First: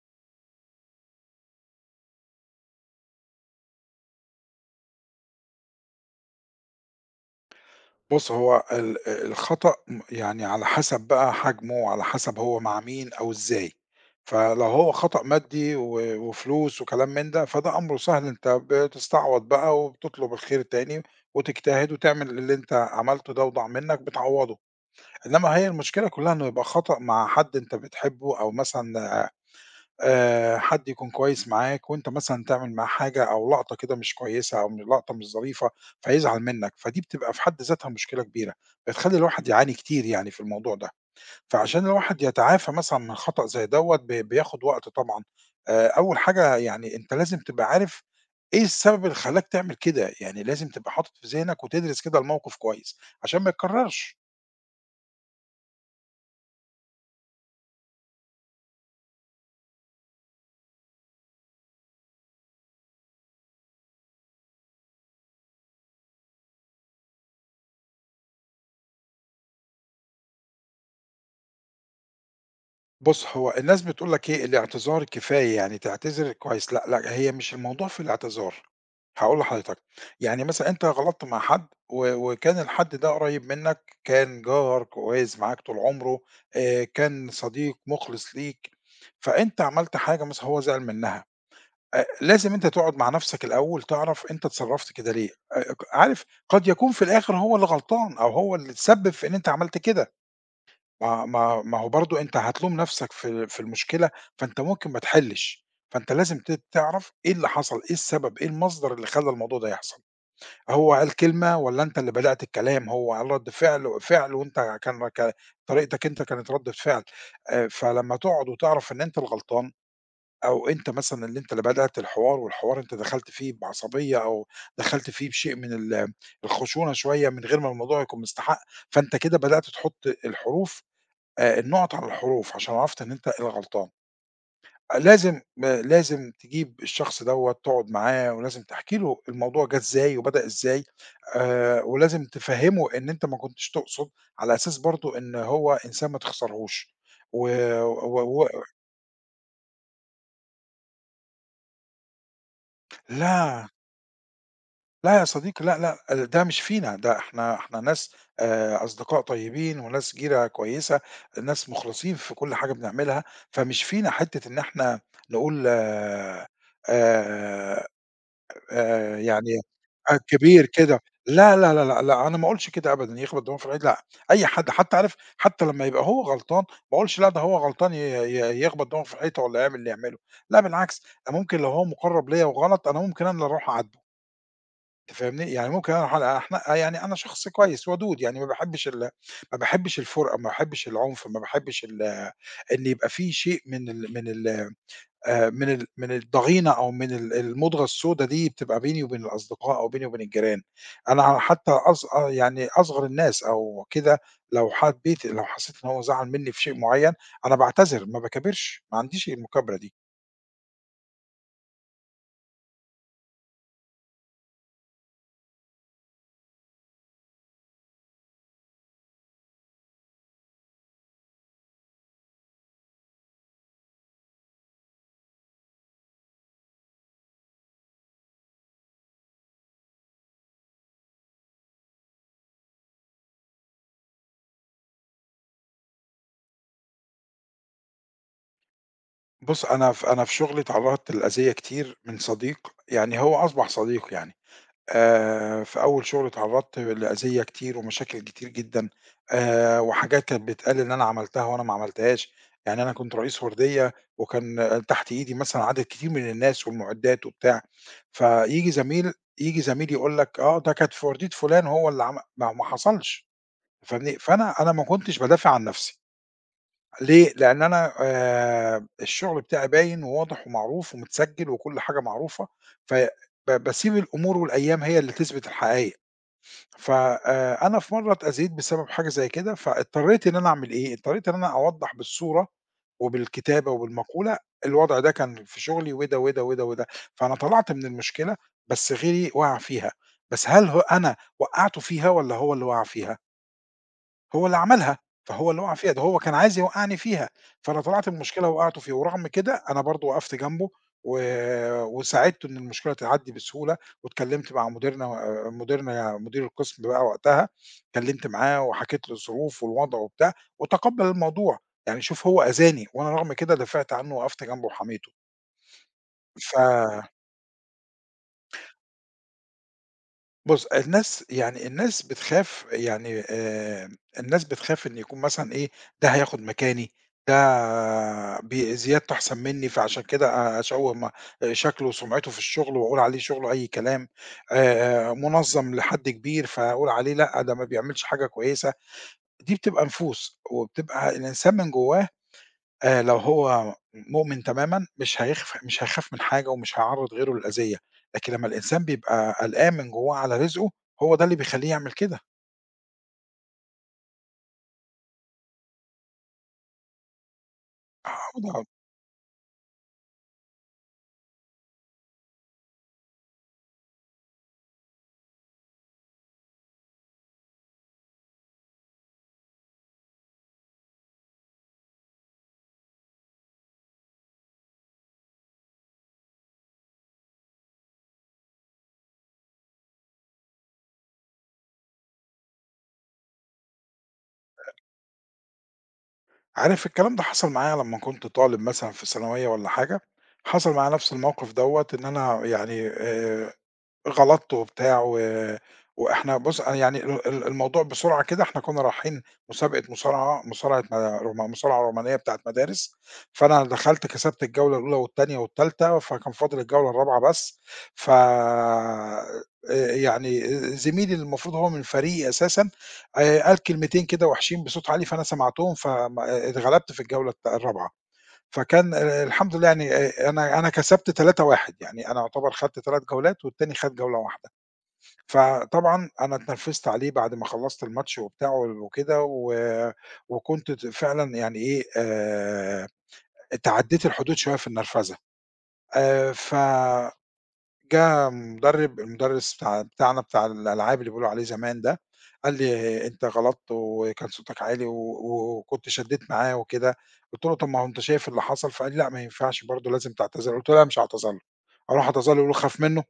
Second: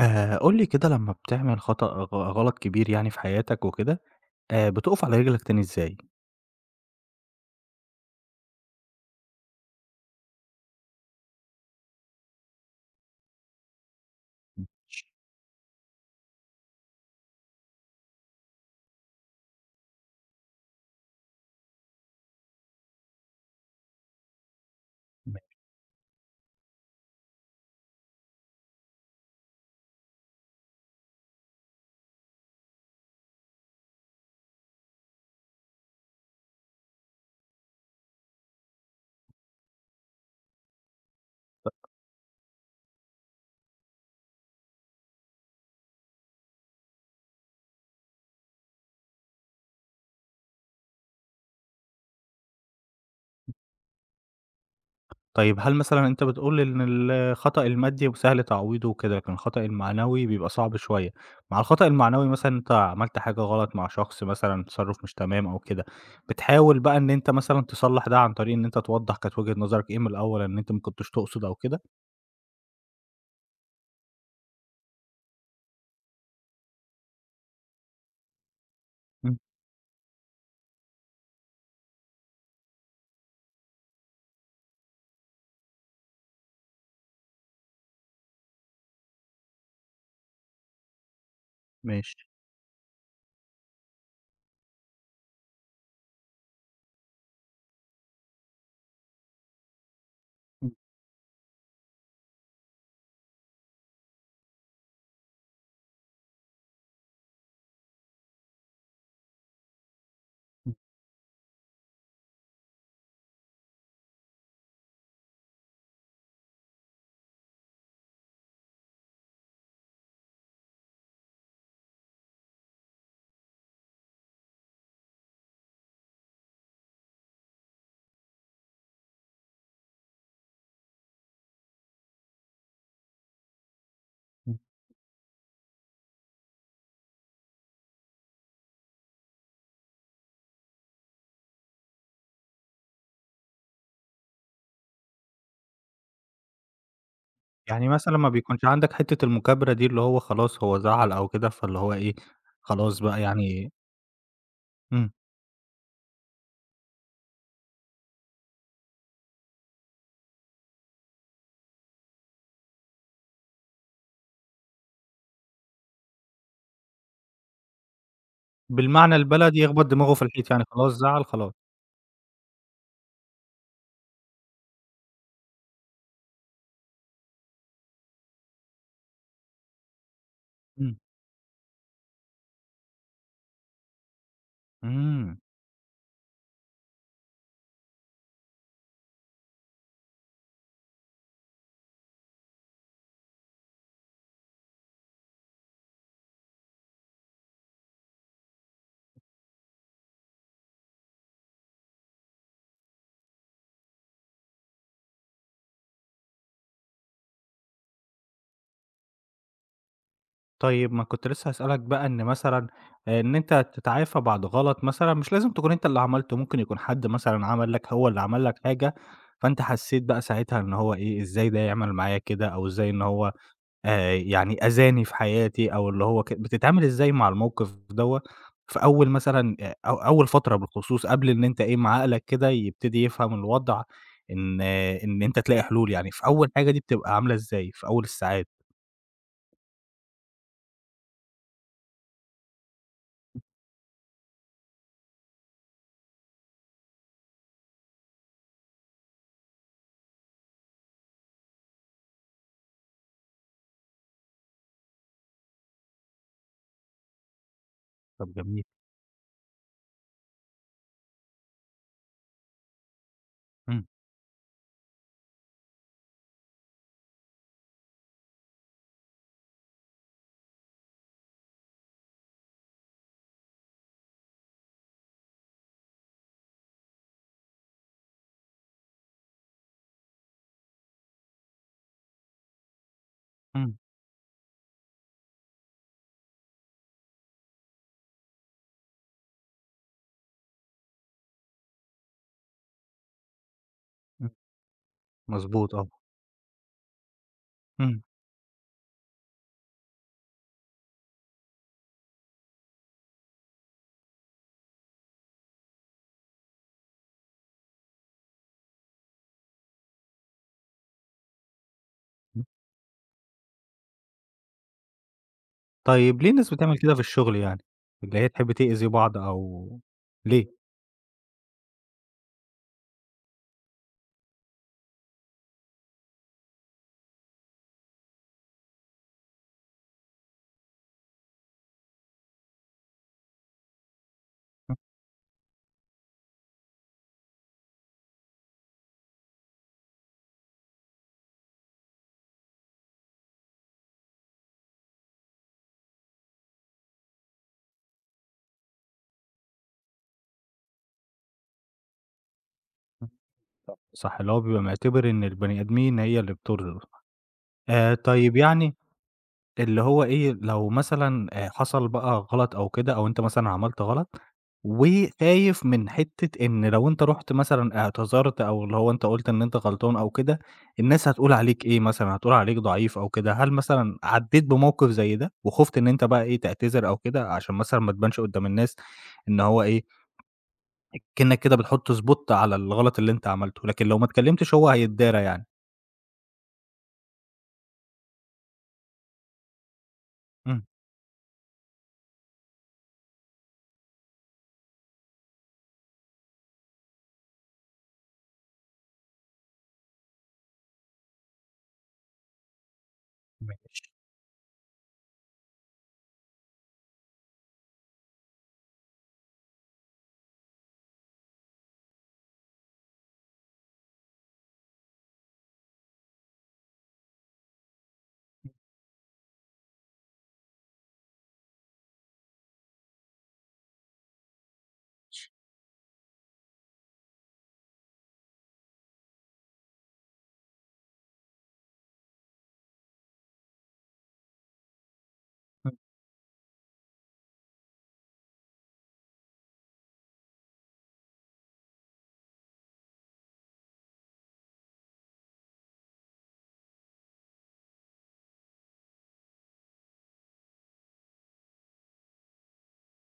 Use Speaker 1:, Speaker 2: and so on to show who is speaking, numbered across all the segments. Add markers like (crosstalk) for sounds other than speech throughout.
Speaker 1: قُل لي كده لمّا بتعمل خطأ غلط كبير يعني في حياتك وكده، بتُقف على رجلك تاني إزاي؟
Speaker 2: بُص، هو الخطأ يعني على حسب بقى حجمه، وعلى حسب هو مع مين أو إزاي. فلو هو خطأ مادي وفلوس وكلام من ده، فده أمره سهل، أنت بتستعوض بقى وبتطلب الخير تاني وتجتهد وتعمل اللي أنت عملته ده وضاع منّك بتعوّضه. إنّما هي المشكلة كُلّها إنه يبقى خطأ مع حد أنت بتحبه أو مثلًا حد يكون كويس معاك وأنت مثلًا تعمل معاه حاجة أو لقطة كده مش كويسة أو لقطة مش ظريفة فيزعل منّك، فدي بتبقى في حد ذاتها مشكلة كبيرة، بتخلّي الواحد يعاني كتير يعني في الموضوع ده، فعشان الواحد يتعافى مثلًا من خطأ زي دوّة بياخد وقت طبعًا، أول حاجة يعني أنت لازم تبقى عارف إيه السبب اللي خلّاك تعمل كده، يعني لازم تبقى حاطط في ذهنك وتدرس كده الموقف كويس عشان ما يتكررش.
Speaker 1: طيب هل مثلًا أنت بتقول إن الخطأ المادي سهل تعويضه وكده، لكن الخطأ المعنوي بيبقى صعب شوية، مع الخطأ المعنوي مثلًا أنت عملت حاجة غلط مع شخص مثلًا تصرُّف مش تمام أو كده، بتحاول بقى إن أنت مثلًا تصلّح ده عن طريق إن أنت توضّح كانت وجهة نظرك إيه من الأول إن أنت ما كنتش تقصد أو كده؟
Speaker 2: بُص، هو الناس بتقول لك إيه، الاعتذار كفاية، يعني تعتذر كويس، لأ، لأ، هي مش الموضوع في الاعتذار،
Speaker 1: إمم،
Speaker 2: هاقول لحضرتك، يعني مثلًا أنت غلطت مع حد وكان الحد ده قريب منك، كان جار كويس معاك طول عمره، كان صديق مخلص ليك، فأنت عملت حاجة مثلًا هو زعل منها،
Speaker 1: ماشي.
Speaker 2: لازم أنت تقعد مع نفسك الأول تعرف أنت اتصرفت كده ليه، عارف قد يكون في الآخر هو اللي غلطان أو هو اللي اتسبب في إن أنت عملت كده. ما هو برضه أنت هتلوم نَفْسك في المشكلة، فأنت ممكن ما تحلّش، فأنت لازم تعرف إيه اللي حصل، إيه السبب، إيه المصدر اللي خلّى الموضوع ده يحصل، هو قال كلمة والّا أنت اللي بدأت الكلام، هو قال رَد فعل وأنت كان طريقتك أنت كانت ردة فعل، فلمّا تقعد وتعرف إن أنت الغلطان أو أنت مثلًا اللي أنت اللي بدأت الحوار والحوار أنت دخلت فيه بعصبية أو دخلت فيه بشيء من الخشونة شوية من غير ما الموضوع يكون مستحق، فأنت كده بدأت تحُط الحروف النُقَط على الحروف عشان عرفت إن أنت الغلطان. آه، لازم لازم تجيب الشخص دوّة تقعد معاه ولازم تحكي له الموضوع جه إزاي وبدأ إزاي، ولازم تفهّمه إن أنت ما كنتش تقصد، على أساس برضه إن هو إنسان ما تخسرهوش. و
Speaker 1: يعني مثلًا ما
Speaker 2: و و
Speaker 1: بيكونش عندك حتّة المُكابرة دي، اللي هو خلاص هو زعّل أو كده، فاللي هو إيه، خلاص بقى
Speaker 2: لا.
Speaker 1: يعني. إمم.
Speaker 2: لا يا صديقي، لأ، لأ، ده مش فينا، ده إحنا ناس أصدقاء طيبين وناس جيرة كويسة، ناس مخلصين في كل حاجة بنعملها، فمش فينا حتّة إن إحنا نقول آآ
Speaker 1: بالمعنى البلدي
Speaker 2: يعني
Speaker 1: يخبط دماغه في الحيط، يعني
Speaker 2: كبير
Speaker 1: خلاص
Speaker 2: كده،
Speaker 1: زعّل خلاص.
Speaker 2: لا، أنا ما أقولش كده أبدًا، يخبط دماغه في العيد، لأ، أي حد حتّى عارف حتّى لمّا يبقى هو غلطان، ما أقولش لأ، ده هو غلطان ي ي يخبط دماغه في الحيطة والّا يعمل اللي يعمله، لأ
Speaker 1: إمم،
Speaker 2: بالعكس، ده ممكن لو هو مُقرّب ليّا وغلط، أنا ممكن أنا اللي أروح أعدّله. أنت
Speaker 1: إمم.
Speaker 2: فاهمني؟ يعني ممكن أنا حلقة أحنقها يعني أنا شخص كويس ودود، يعني ما باحبش الفُرقة، ما باحبش العنف، ما باحبش إن يبقى في شيء من من الضغينة أو من المُضغة السودا دي بتبقى بيني وبين الأصدقاء أو بيني وبين الجيران. أنا حتى آه، يعني أصغر الناس أو كده لو حسيت إن هو زعل منّي في شيء معيّن، أنا باعتذر ما باكابرش، ما عنديش المكابرة دي.
Speaker 1: طيب ما كنت لسه هاسألك بقى إن مثلًا إن أنت تتعافى بعد غلط مثلًا، مش لازم تكون أنت اللي عملته، ممكن يكون حد مثلًا عمل لك هو اللي عمل لك حاجة، فأنت حسّيت بقى ساعتها إن هو إيه، إزاي ده يعمل معايا كده، أو إزاي إن هو يعني أذاني في حياتي أو اللي هو بتتعامل إزاي مع الموقف دوّة في أول مثلًا أو أول فترة بالخصوص قبل إن أنت إيه، ما عقلك كده يبتدي يفهم الوضع إن آه، إن أنت تلاقي حلول، يعني في أول حاجة دي بتبقى عاملة إزاي في أول الساعات؟
Speaker 2: بُص، أنا في شغلي اتعرّضت للأذية كتير من صديق، يعني هو أصبح صديق يعني. في أول شغل اتعرّضت لأذية كتير ومشاكل كتير جدًا، وحاجات كانت بتتقال إن أنا عملتها وأنا ما عملتهاش، يعني أنا كنت رئيس وردية وكان آه، تحت إيدي مثلًا عدد كتير من الناس والمعدات وبتاع،
Speaker 1: طب جميل.
Speaker 2: فييجي زميل ييجي زميل يقول لك: "آه ده كانت في وردية فُلان هو اللي عم" ما حصلش
Speaker 1: إمم،
Speaker 2: فاهمني، فأنا ما كنتش بادافع عن نفسي. ليه؟ لأن أنا الشغل بتاعي باين وواضح ومعروف ومتسجّل وكل حاجة معروفة، ف باسيب الأمور والأيام هي اللي تثبت الحقايق. ف أنا في مرّة اتأذيت بسبب حاجة زي كده، فاضطريت إن أنا أعمل إيه، اضطريت إن أنا أوضّح بالصورة وبالكتابة
Speaker 1: إمم،
Speaker 2: وبالمقولة الوضع ده كان في شغلي وده، وده، وده، وده. فأنا طلعت من المشكلة، بس غيري وَقع فيها، بس هل هو أنا وقّعته فيها والّا هو اللي وَقع فيها؟
Speaker 1: إمم،
Speaker 2: هو اللي عملها، فهو اللي وقع
Speaker 1: مضبوط آه،
Speaker 2: فيها، ده هو كان عايز يوقّعني فيها، فأنا
Speaker 1: إمم،
Speaker 2: طلعت المشكلة وقعته فيه، ورغم كده أنا برضه وقفت جنبه و وساعدته إن المشكلة تعدّي بسهولة، واتكلّمت مع مديرنا مديرنا مدير القسم بقى وقتها، اتكلّمت معاه وحكيت له الظروف والوضع وبتاع، وتقبّل الموضوع، يعني شوف هو
Speaker 1: إمم.
Speaker 2: أذاني وأنا رغم كده دافعت عنّه ووقفت جنبه وحميته،
Speaker 1: طيب ليه الناس
Speaker 2: ف
Speaker 1: بتعمل كده في الشغل يعني؟ اللي هي تحب تأذي بعض أو ليه؟
Speaker 2: بُص، الناس يعني الناس بتخاف يعني الناس بتخاف إن يكون مثلًا إيه، ده هياخد مكاني، ده بي زيادته أحسن منّي، فعشان كده أشوّه شكله وسمعته في الشغل وأقول عليه شغله أي كلام، منظَّم لحد كبير فأقول عليه لأ، ده ما بيعملش حاجة كويسة، دي بتبقى نفوس، وبتبقى الإنسان من جوّاه لو هو مؤمن تمامًا مش هيخاف من حاجة ومش هيعرّض غيره للأذية، لكن لمّا الإنسان بيبقى قلقان من جوّاه على رزقه، هو ده اللي بيخلّيه يعمل كده.
Speaker 1: صح، اللي هو بيبقى معتبر إن البني آدمين هي اللي بتُرضي.
Speaker 2: آه
Speaker 1: طيب
Speaker 2: طبعًا،
Speaker 1: يعني اللي هو إيه، لو مثلًا حصل بقى غلط أو كده، أو أنت مثلًا عملت غلط، وخايف من حتّة إن لو أنت رُحت مثلًا اعتذرت أو اللي هو أنت قُلت إن أنت غلطان أو كده، الناس هتقول عليك إيه مثلًا، هتقول عليك ضعيف أو كده، هل مثلًا عدّيت بموقف زي ده، وخُفت إن أنت بقى إيه، تعتذر أو كده عشان مثلًا ما تبانش قدّام الناس إن هو إيه، كإنّك كده بتحط spot على الغلط اللي أنت عملته، لكن لو ما اتكلمتش هو هيتدارى يعني.
Speaker 2: عارف الكلام ده حصل معايا لمّا كنت طالب مثلًا في ثانوية والّا حاجة،
Speaker 1: إمم،
Speaker 2: حصل معايا نفس الموقف دوّة إن أنا يعني غلطت وبتاع وإحنا بُص أنا يعني ال ال الموضوع بسرعة كده إحنا كنا رايحين مسابقة مصارعة، مصارعة م مصارعة رومانية بتاعة مدارس، فأنا
Speaker 1: ماشي،
Speaker 2: دخلت كسبت الجولة الأولى والتانية والتالتة، فكان فاضل الجولة الرابعة بس، ف يعني زميلي اللي المفروض هو من فريقي أساسًا قال كلمتين كده وحشين بصوت عالي، فأنا سمعتهم اتغلبت في الجولة الرابعة. فكان الحمد لله يعني أنا كسبت 3-1 يعني أنا أعتبر خدت 3 جولات والتاني خد جولة واحدة. فطبعًا أنا اتنرفزت عليه بعد ما خلّصت الماتش وبتاع وكده وكنت فعلًا يعني إيه، تعدّيت الحدود شوية في النرفزة.
Speaker 1: إمم،
Speaker 2: ف جه المدرس بتاع بتاعنا بتاع الألعاب اللي بيقولوا عليه زمان ده، قال لي: "أنت غلطت وكان صوتك عالي وكنت شدّيت معاه وكده." قُلت له: "طب ما هو أنت شايف اللي حصل." فقال لي: "لأ ما ينفعش برضه لازم تعتذر." قُلت له: "لأ مش هاعتذر له، هاروح أعتذر له يقولوا خاف منّه."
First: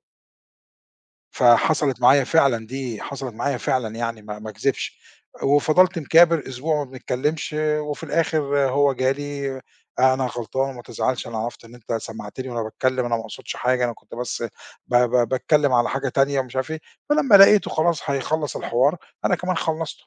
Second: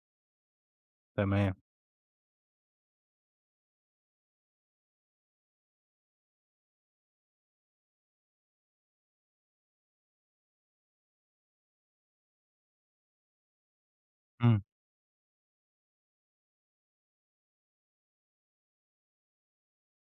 Speaker 1: تمام،
Speaker 2: فحصلت معايا فعلًا دي، حصلت معايا فعلًا يعني ما أكذبش، وفضلت مكابر أسبوع ما بنتكلمش، وفي الآخر هو جالي أنا غلطان وما تزعلش أنا عرفت إن أنت سمّعتني وأنا باتكلم، أنا ما اقصدش حاجة، أنا كنت بس
Speaker 1: إمم،
Speaker 2: ب ب باتكلم على حاجة تانية ومش عارف إيه، فلمّا لقيته خلاص هيخلّص الحوار، أنا كمان خلّصته.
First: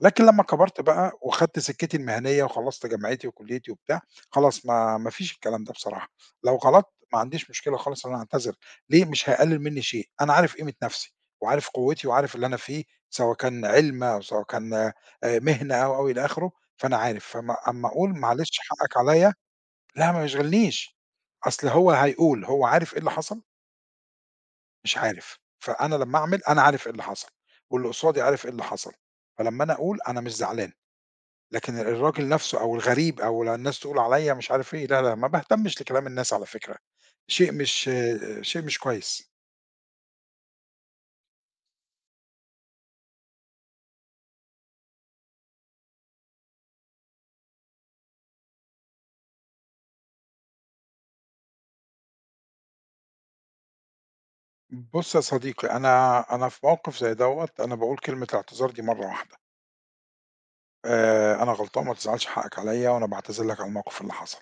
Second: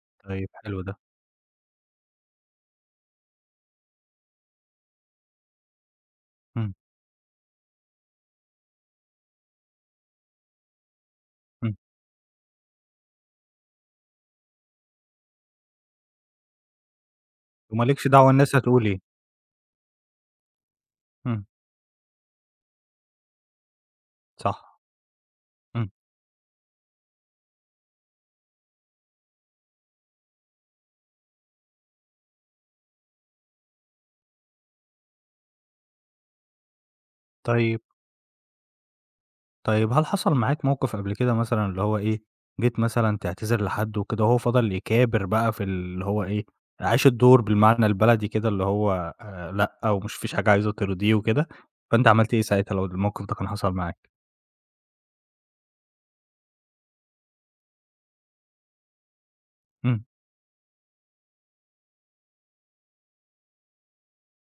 Speaker 2: لكن لمّا
Speaker 1: طيب حلو
Speaker 2: كبرت
Speaker 1: ده،
Speaker 2: بقى وخدت سكتي المهنية وخلّصت جامعتي وكليتي وبتاع، خلاص ما فيش الكلام ده بصراحة، لو
Speaker 1: إمم، إمم.
Speaker 2: غلطت ما عنديش مشكلة خالص إن أنا أعتذر، ليه؟ مش هيقلل مني شيء، أنا عارف قيمة نفسي وعارف قوتي وعارف اللي أنا فيه، سواء كان علم أو سواء كان مهنة أو، أو إلى آخره، فأنا عارف، فأما أمّا
Speaker 1: ومالكش
Speaker 2: أقول
Speaker 1: دعوة الناس
Speaker 2: معلش
Speaker 1: هتقول
Speaker 2: حقك
Speaker 1: إيه.
Speaker 2: عليَّ، لا ما يشغلنيش،
Speaker 1: إمم،
Speaker 2: أصل هو هيقول، هو عارف إيه اللي حصل؟
Speaker 1: صح،
Speaker 2: مش عارف،
Speaker 1: إمم.
Speaker 2: فأنا لمّا أعمل أنا عارف إيه اللي حصل، واللي قصادي عارف إيه اللي حصل، فلمّا أنا أقول أنا مش زعلان. لكن الراجل نَفْسه أو الغريب أو الناس تقول عليّا مش عارف إيه، لا، لا، ما باهتمش لكلام الناس على فكرة، شيء
Speaker 1: طيب،
Speaker 2: مش شيء مش كويس.
Speaker 1: طيب هل حصل معاك موقف قبل كده مثلًا اللي هو إيه، جيت مثلًا تعتذر لحد وكده وهو فضل يكابر بقى في اللي هو إيه، عاش الدور بالمعنى البلدي كده اللي هو لأ، ومش فيش حاجة عايزه ترضيه وكده، فأنت عملت إيه ساعتها لو الموقف ده كان حصل معاك؟
Speaker 2: بُص يا صديقي، أنا في موقِف زي دوّة أنا باقول كلمة الاعتذار دي مرّة واحدة،
Speaker 1: إمم،
Speaker 2: أنا غلطان ما تزعلش حقّك عليّا وأنا باعتذر لك على الموقِف اللي حصل.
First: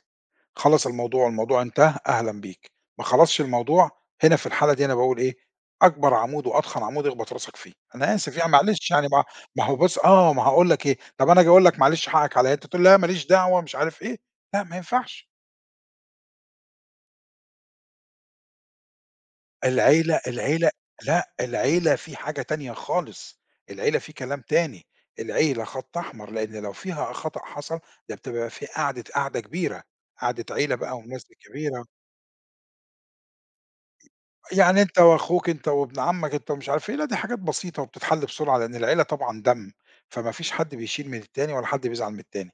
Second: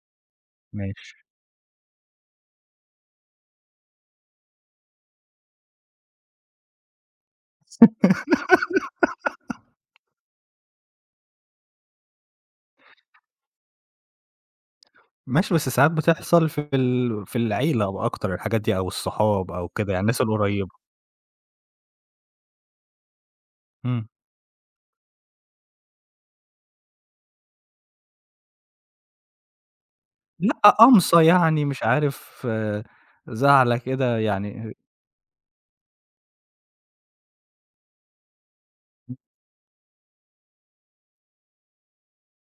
Speaker 2: خلّص
Speaker 1: ماشي.
Speaker 2: الموضوع، الموضوع انتهى، أهلًا بيك، ما خلصش الموضوع، هنا في الحالة دي أنا باقول إيه، أكبر عمود وأضخم عمود اخبط راسك فيه، أنا آسف يعني معلش يعني ما هو بُص آه، ما هاقول لك إيه، طب أنا آجي أقول لك معلش حقك عليّا، أنت تقول لي لا ما ليش دعوة مش عارف إيه، لأ ما ينفعش،
Speaker 1: ماشي، بس ساعات بتحصل في العيلة أو أكتر الحاجات دي أو الصحاب أو كده يعني الناس
Speaker 2: العيلة
Speaker 1: القريبة.
Speaker 2: لأ، العيلة في حاجة تانية خالص، العيلة
Speaker 1: إمم.
Speaker 2: في كلام تاني، العيلة خط أحمر، لإن لو فيها خطأ حصل، ده بتبقى في قعدة كبيرة، قعدة
Speaker 1: لأ،
Speaker 2: عيلة بقى
Speaker 1: قمصة
Speaker 2: والناس
Speaker 1: يعني مش
Speaker 2: الكبيرة
Speaker 1: عارف آه، زعلة كده يعني.
Speaker 2: يعني أنت وأخوك، أنت وابن عمك، أنت ومش عارف إيه، لأ دي حاجات بسيطة وبتتحل بسرعة، لأن العيلة طبعًا دم، فما فيش حد بيشيل من التاني ولا حد بيزعل من التاني.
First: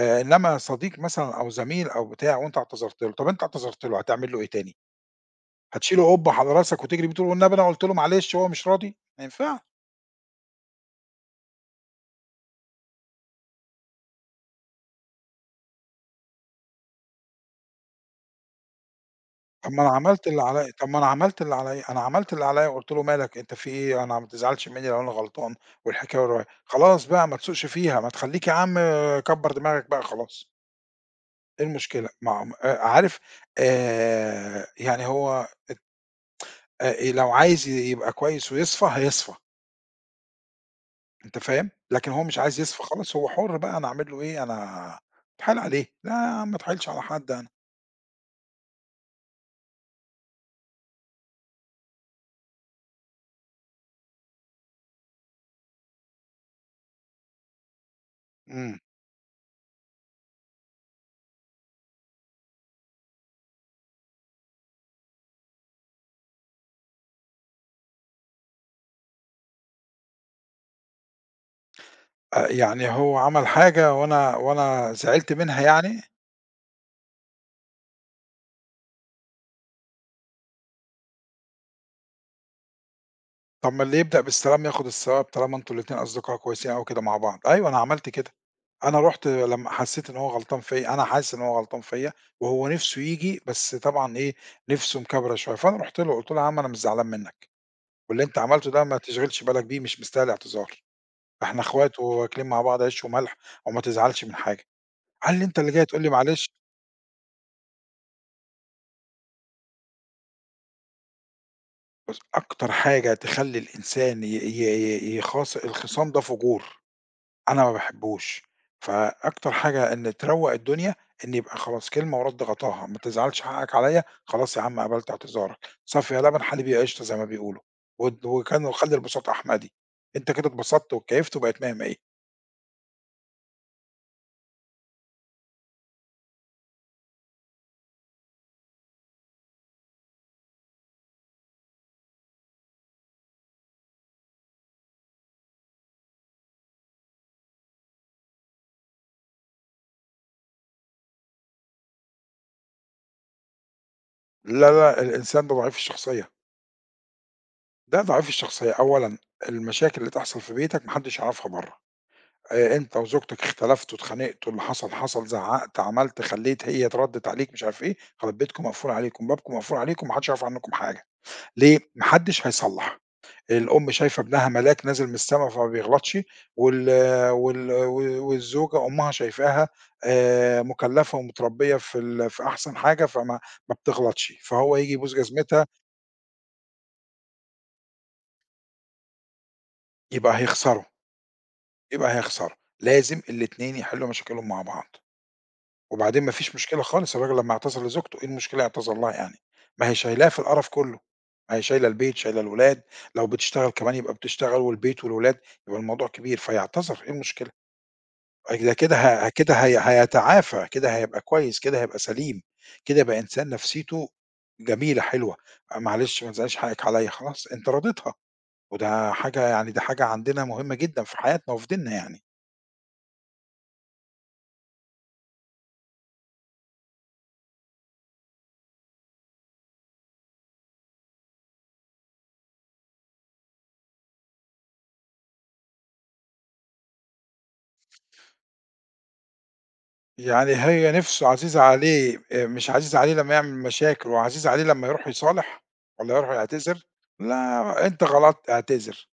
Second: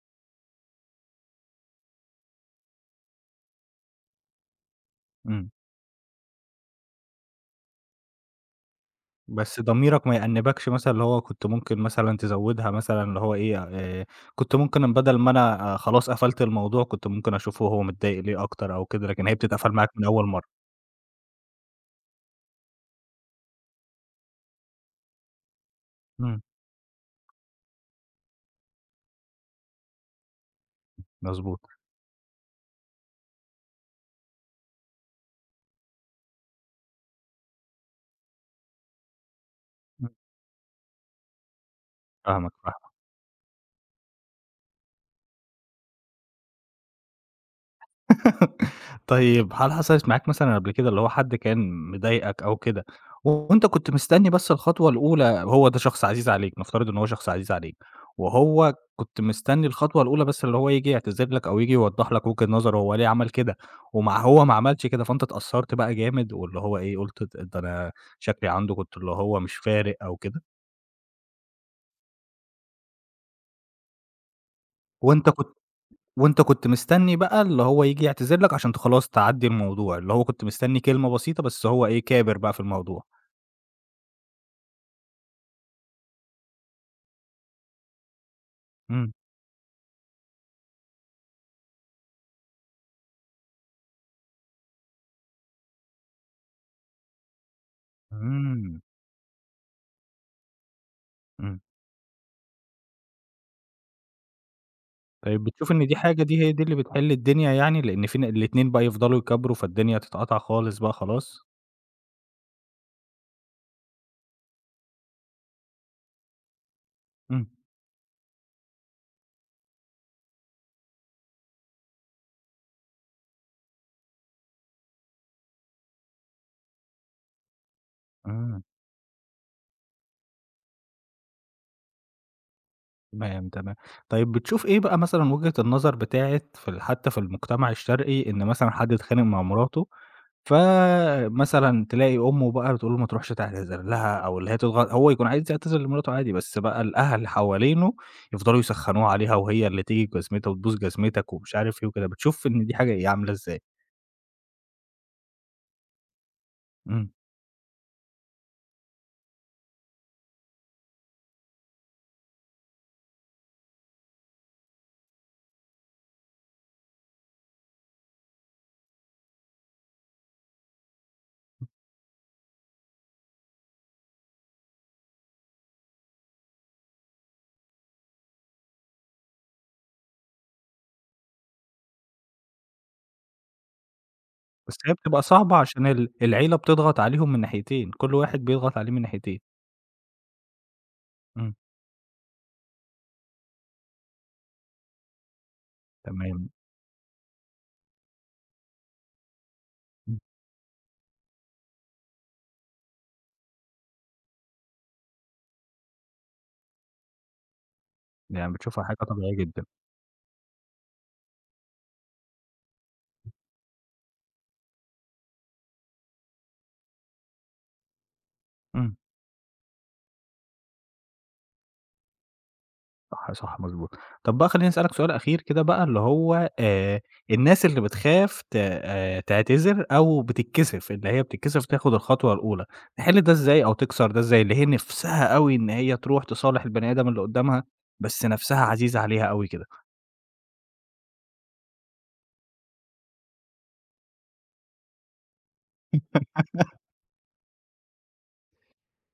Speaker 2: إنما صديق مثلًا أو زميل أو بتاع وأنت اعتذرت له، طب أنت اعتذرت له هتعمل له إيه تاني؟
Speaker 1: إمم،
Speaker 2: هتشيله قُبّة على راسك وتجري بيه تقول والنبي أنا قُلت له معلش وهو مش راضي؟ ما
Speaker 1: بس
Speaker 2: ينفعش.
Speaker 1: ضميرك ما يأنّبكش مثلًا اللي هو كنت ممكن مثلًا تزوّدها مثلًا اللي هو إيه، كنت ممكن بدل ما أنا خلاص قفلت الموضوع، كنت ممكن أشوفه هو متضايق ليه أكتر أو كده، لكن هي بتتقفل
Speaker 2: طب ما
Speaker 1: معاك
Speaker 2: أنا
Speaker 1: من أول
Speaker 2: عملت اللي
Speaker 1: مرّة.
Speaker 2: عليّا، طب ما أنا عملت اللي عليّا، أنا عملت اللي عليّا وقُلت له مالك أنت في إيه، أنا ما تزعلش منّي لو أنا غلطان والحكاية
Speaker 1: إمم،
Speaker 2: والرواية، خلاص بقى ما تسوقش فيها، ما تخلّيك يا عم كبّر دماغك بقى خلاص.
Speaker 1: مضبوط،
Speaker 2: إيه المشكلة؟ ما هو عارف يعني هو لو عايز يبقى كويس ويصفى هيصفى،
Speaker 1: إمم،
Speaker 2: أنت فاهم؟ لكن هو مش
Speaker 1: فاهمك.
Speaker 2: عايز يصفى خالص هو حُر بقى أنا أعمل له إيه، أنا أتحايل عليه، لا يا عم ما أتحايلش على حد أنا.
Speaker 1: (laughs) طيب هل حصلت معاك مثلًا قبل كده اللي هو حد كان مضايقك أو كده، وأنت كنت مستني بس الخطوة الأولى هو ده شخص عزيز عليك، نفترض إن هو شخص عزيز عليك، وهو
Speaker 2: إمم.
Speaker 1: كنت مستني الخطوة الأولى بس اللي هو ييجي يعتذر لك أو ييجي يوضح لك وجهة نظره هو ليه عمل كده، ومع هو ما عملش كده فأنت اتأثرت بقى جامد واللي هو إيه قُلت ده أنا شكلي عنده كنت اللي هو مش فارق أو كده،
Speaker 2: يعني هو عمل حاجة وأنا
Speaker 1: وأنت
Speaker 2: زعلت
Speaker 1: كنت
Speaker 2: منها يعني؟
Speaker 1: وأنت كنت مستني بقى اللي هو ييجي يعتذر لك عشان خلاص تعدّي الموضوع، اللي هو كنت مستني كلمة بسيطة بس هو إيه، كابر بقى في الموضوع.
Speaker 2: طب ما اللي يبدأ بالسلام ياخد الثواب طالما أنتم الاتنين أصدقاء كويسين أوي كده مع بعض، أيوه أنا عملت كده، أنا
Speaker 1: إمم،
Speaker 2: رُحت لمّا حسّيت إن هو غلطان فيّا، أنا حاسس إن هو غلطان فيّا وهو نِفْسه ييجي بس طبعًا إيه، نِفْسه مكبرة شوية، فأنا رُحت له قُلت له: "يا عم أنا مش زعلان منّك، واللي أنت عملته
Speaker 1: إمم،
Speaker 2: ده ما تشغلش بالك بيه مش مستاهل اعتذار،
Speaker 1: إمم.
Speaker 2: إحنا إخوات وواكلين مع بعض عيش وملح وما تزعلش من حاجة." قال
Speaker 1: طيب
Speaker 2: لي: "أنت اللي
Speaker 1: بتشوف
Speaker 2: جاي
Speaker 1: إن دي
Speaker 2: تقول لي
Speaker 1: حاجة دي
Speaker 2: معلش؟"
Speaker 1: هي دي اللي بتحل الدنيا يعني، لإن في الاتنين بقى يفضلوا يكابروا فالدنيا تتقطع خالص بقى خلاص؟
Speaker 2: بُص أكتر حاجة تخلّي الإنسان ي ي ي يخاص الخصام ده فجور.
Speaker 1: إمم،
Speaker 2: أنا ما باحبّوش، فأكتر حاجة إن تروّق الدنيا إن يبقى خلاص كلمة ورد غطاها، ما تزعلش حقّك عليّا، خلاص يا عم قبلت اعتذارك، صَف يا لبن حليب يا قشطة زي ما بيقولوا، ود
Speaker 1: إمم،
Speaker 2: وكان وخلّي البساط أحمدي، أنت كده اتبسطت واتكيّفت وبقت مِيَّة، مِيَّة.
Speaker 1: تمام، تمام. طيب بتشوف إيه بقى مثلًا وجهة النظر بتاعة في حتى في المجتمع الشرقي إن مثلًا حد اتخانق مع مراته فمثلًا تلاقي أمه بقى بتقول له ما تروحش تعتذر لها أو اللي هي تضغط هو يكون عايز يعتذر لمراته عادي، بس بقى الأهل حوالينه يفضلوا يسخّنوه عليها وهي اللي تيجي بجزمتها وتبوس جزمتك ومش عارف إيه وكده، بتشوف إن دي حاجة إيه عاملة إزاي.
Speaker 2: لا، الإنسان ده ضعيف الشخصية،
Speaker 1: إمم.
Speaker 2: ده ضعيف الشخصية، أولًا المشاكل اللي تحصل في بيتك ما حدّش يعرفها برّه، أنت وزوجتك اختلفتوا، اتخانقتوا، اللي حصل، حصل، زعّقت، عملت، خلّيت، هي اتردّت عليك، مش عارف إيه، خلاص بيتكم مقفول عليكم، بابكم مقفول عليكم، ما حدّش يعرف عنّكم حاجة. ليه؟ ما حدش هيصلّح، الأم شايفة ابنها ملاك نازل من السما فما بيغلطش، وال والزوجة أمها شايفاها مُكلّفة ومتربية في أحسن حاجة ما بتغلطش،
Speaker 1: بس
Speaker 2: فهو ييجي
Speaker 1: هي
Speaker 2: يبوس
Speaker 1: بتبقى صعبة
Speaker 2: جزمتها
Speaker 1: عشان العيلة بتضغط عليهم من ناحيتين، كل واحد بيضغط عليه من ناحيتين.
Speaker 2: يبقى هيخسره،
Speaker 1: إمم،
Speaker 2: يبقى هيخسره، لازم الاتنين يحلّوا مشاكلهم مع بعض. وبعدين ما
Speaker 1: تمام.
Speaker 2: فيش مشكلة خالص الراجل لمّا اعتذر لزوجته، إيه المشكلة يعتذر لها يعني؟ ما هي
Speaker 1: إمم،
Speaker 2: شايلاه في القرف كلّه، ما هي شايلة البيت، شايلة الولاد، لو بتشتغل كمان يبقى بتشتغل والبيت والولاد، يبقى الموضوع كبير، فيعتذر إيه المشكلة؟
Speaker 1: يعني
Speaker 2: ده
Speaker 1: بتشوفها حاجة
Speaker 2: كده
Speaker 1: طبيعية
Speaker 2: كده
Speaker 1: جدًا.
Speaker 2: هيتعافى، كده هيبقى كويس، كده هيبقى سليم، كده يبقى إنسان نفسيته جميلة حلوة، معلش ما تزعليش حقِّك عليّا، خلاص أنت راضيتها،
Speaker 1: إمم.
Speaker 2: وده حاجة يعني دي حاجة عندنا مهمة جدًا في حياتنا وفي ديننا يعني.
Speaker 1: صح، صح، مضبوط. طب بقى خلّيني أسألك سؤال أخير كده بقى اللي هو الناس اللي بتخاف ت تعتذر أو بتتكسف، اللي هي بتتكسف تاخد الخطوة الأولى، تحل ده إزاي أو تكسر ده إزاي؟ اللي هي نِفْسها أوي إن هي تروح تصالح البني آدم اللي قدّامها، بس نَفْسها عزيزة عليها أوي كده.
Speaker 2: يعني هي نِفْسه عزيزة عليه مش عزيزة عليه لمّا يعمل مشاكل، وعزيزة عليه لمّا يروح يصالح والّا يروح
Speaker 1: (laughs)
Speaker 2: يعتذر؟ لا، أنت غلطت اعتذر،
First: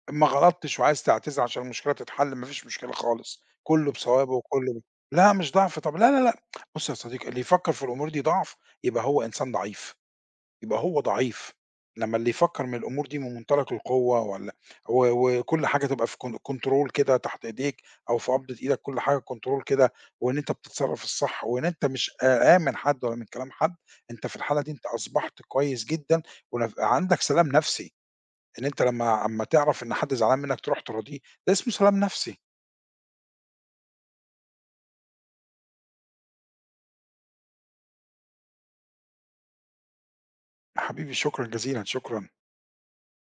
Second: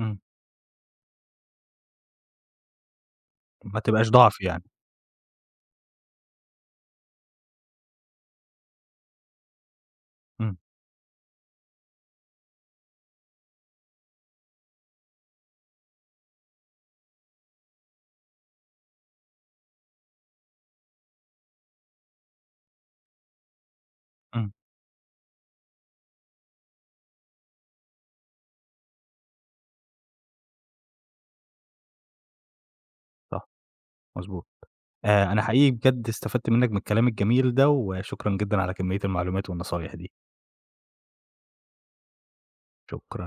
Speaker 1: إمم،
Speaker 2: ما غلطتش وعايز تعتذر عشان المشكلة تتحل ما فيش مشكلة خالص،
Speaker 1: ما
Speaker 2: كُلّه
Speaker 1: تبقاش
Speaker 2: بصوابه
Speaker 1: ضعف يعني.
Speaker 2: وكُلّه ب لا مش ضعف طب لا، بُص يا صديقي اللي يفكّر في الأمور دي ضعف يبقى هو إنسان ضعيف.
Speaker 1: إمم،
Speaker 2: يبقى هو ضعيف، لمّا اللي يفكّر من الأمور دي من منطلق القوة والّا و وكل حاجة تبقى في كنترول كده تحت إيديك أو في قبضة إيدك كل حاجة كنترول كده، وإن أنت بتتصرّف الصح وإن أنت مش قلقان من حد ولا من كلام حد، أنت في
Speaker 1: إمم،
Speaker 2: الحالة دي أنت أصبحت كويس جدًا عندك سلام نفسي، إن أنت لمّا أمّا تعرف إن حد زعلان منّك تروح تراضيه، ده اسمه سلام نفسي.
Speaker 1: صح، مضبوط. أنا حقيقي بجد استفدت منّك من الكلام الجميل ده، وشكرًا جدًا على كمية المعلومات والنصايح دي،
Speaker 2: يا حبيبي شكرًا جزيلًا، شكرًا.
Speaker 1: شكرًا.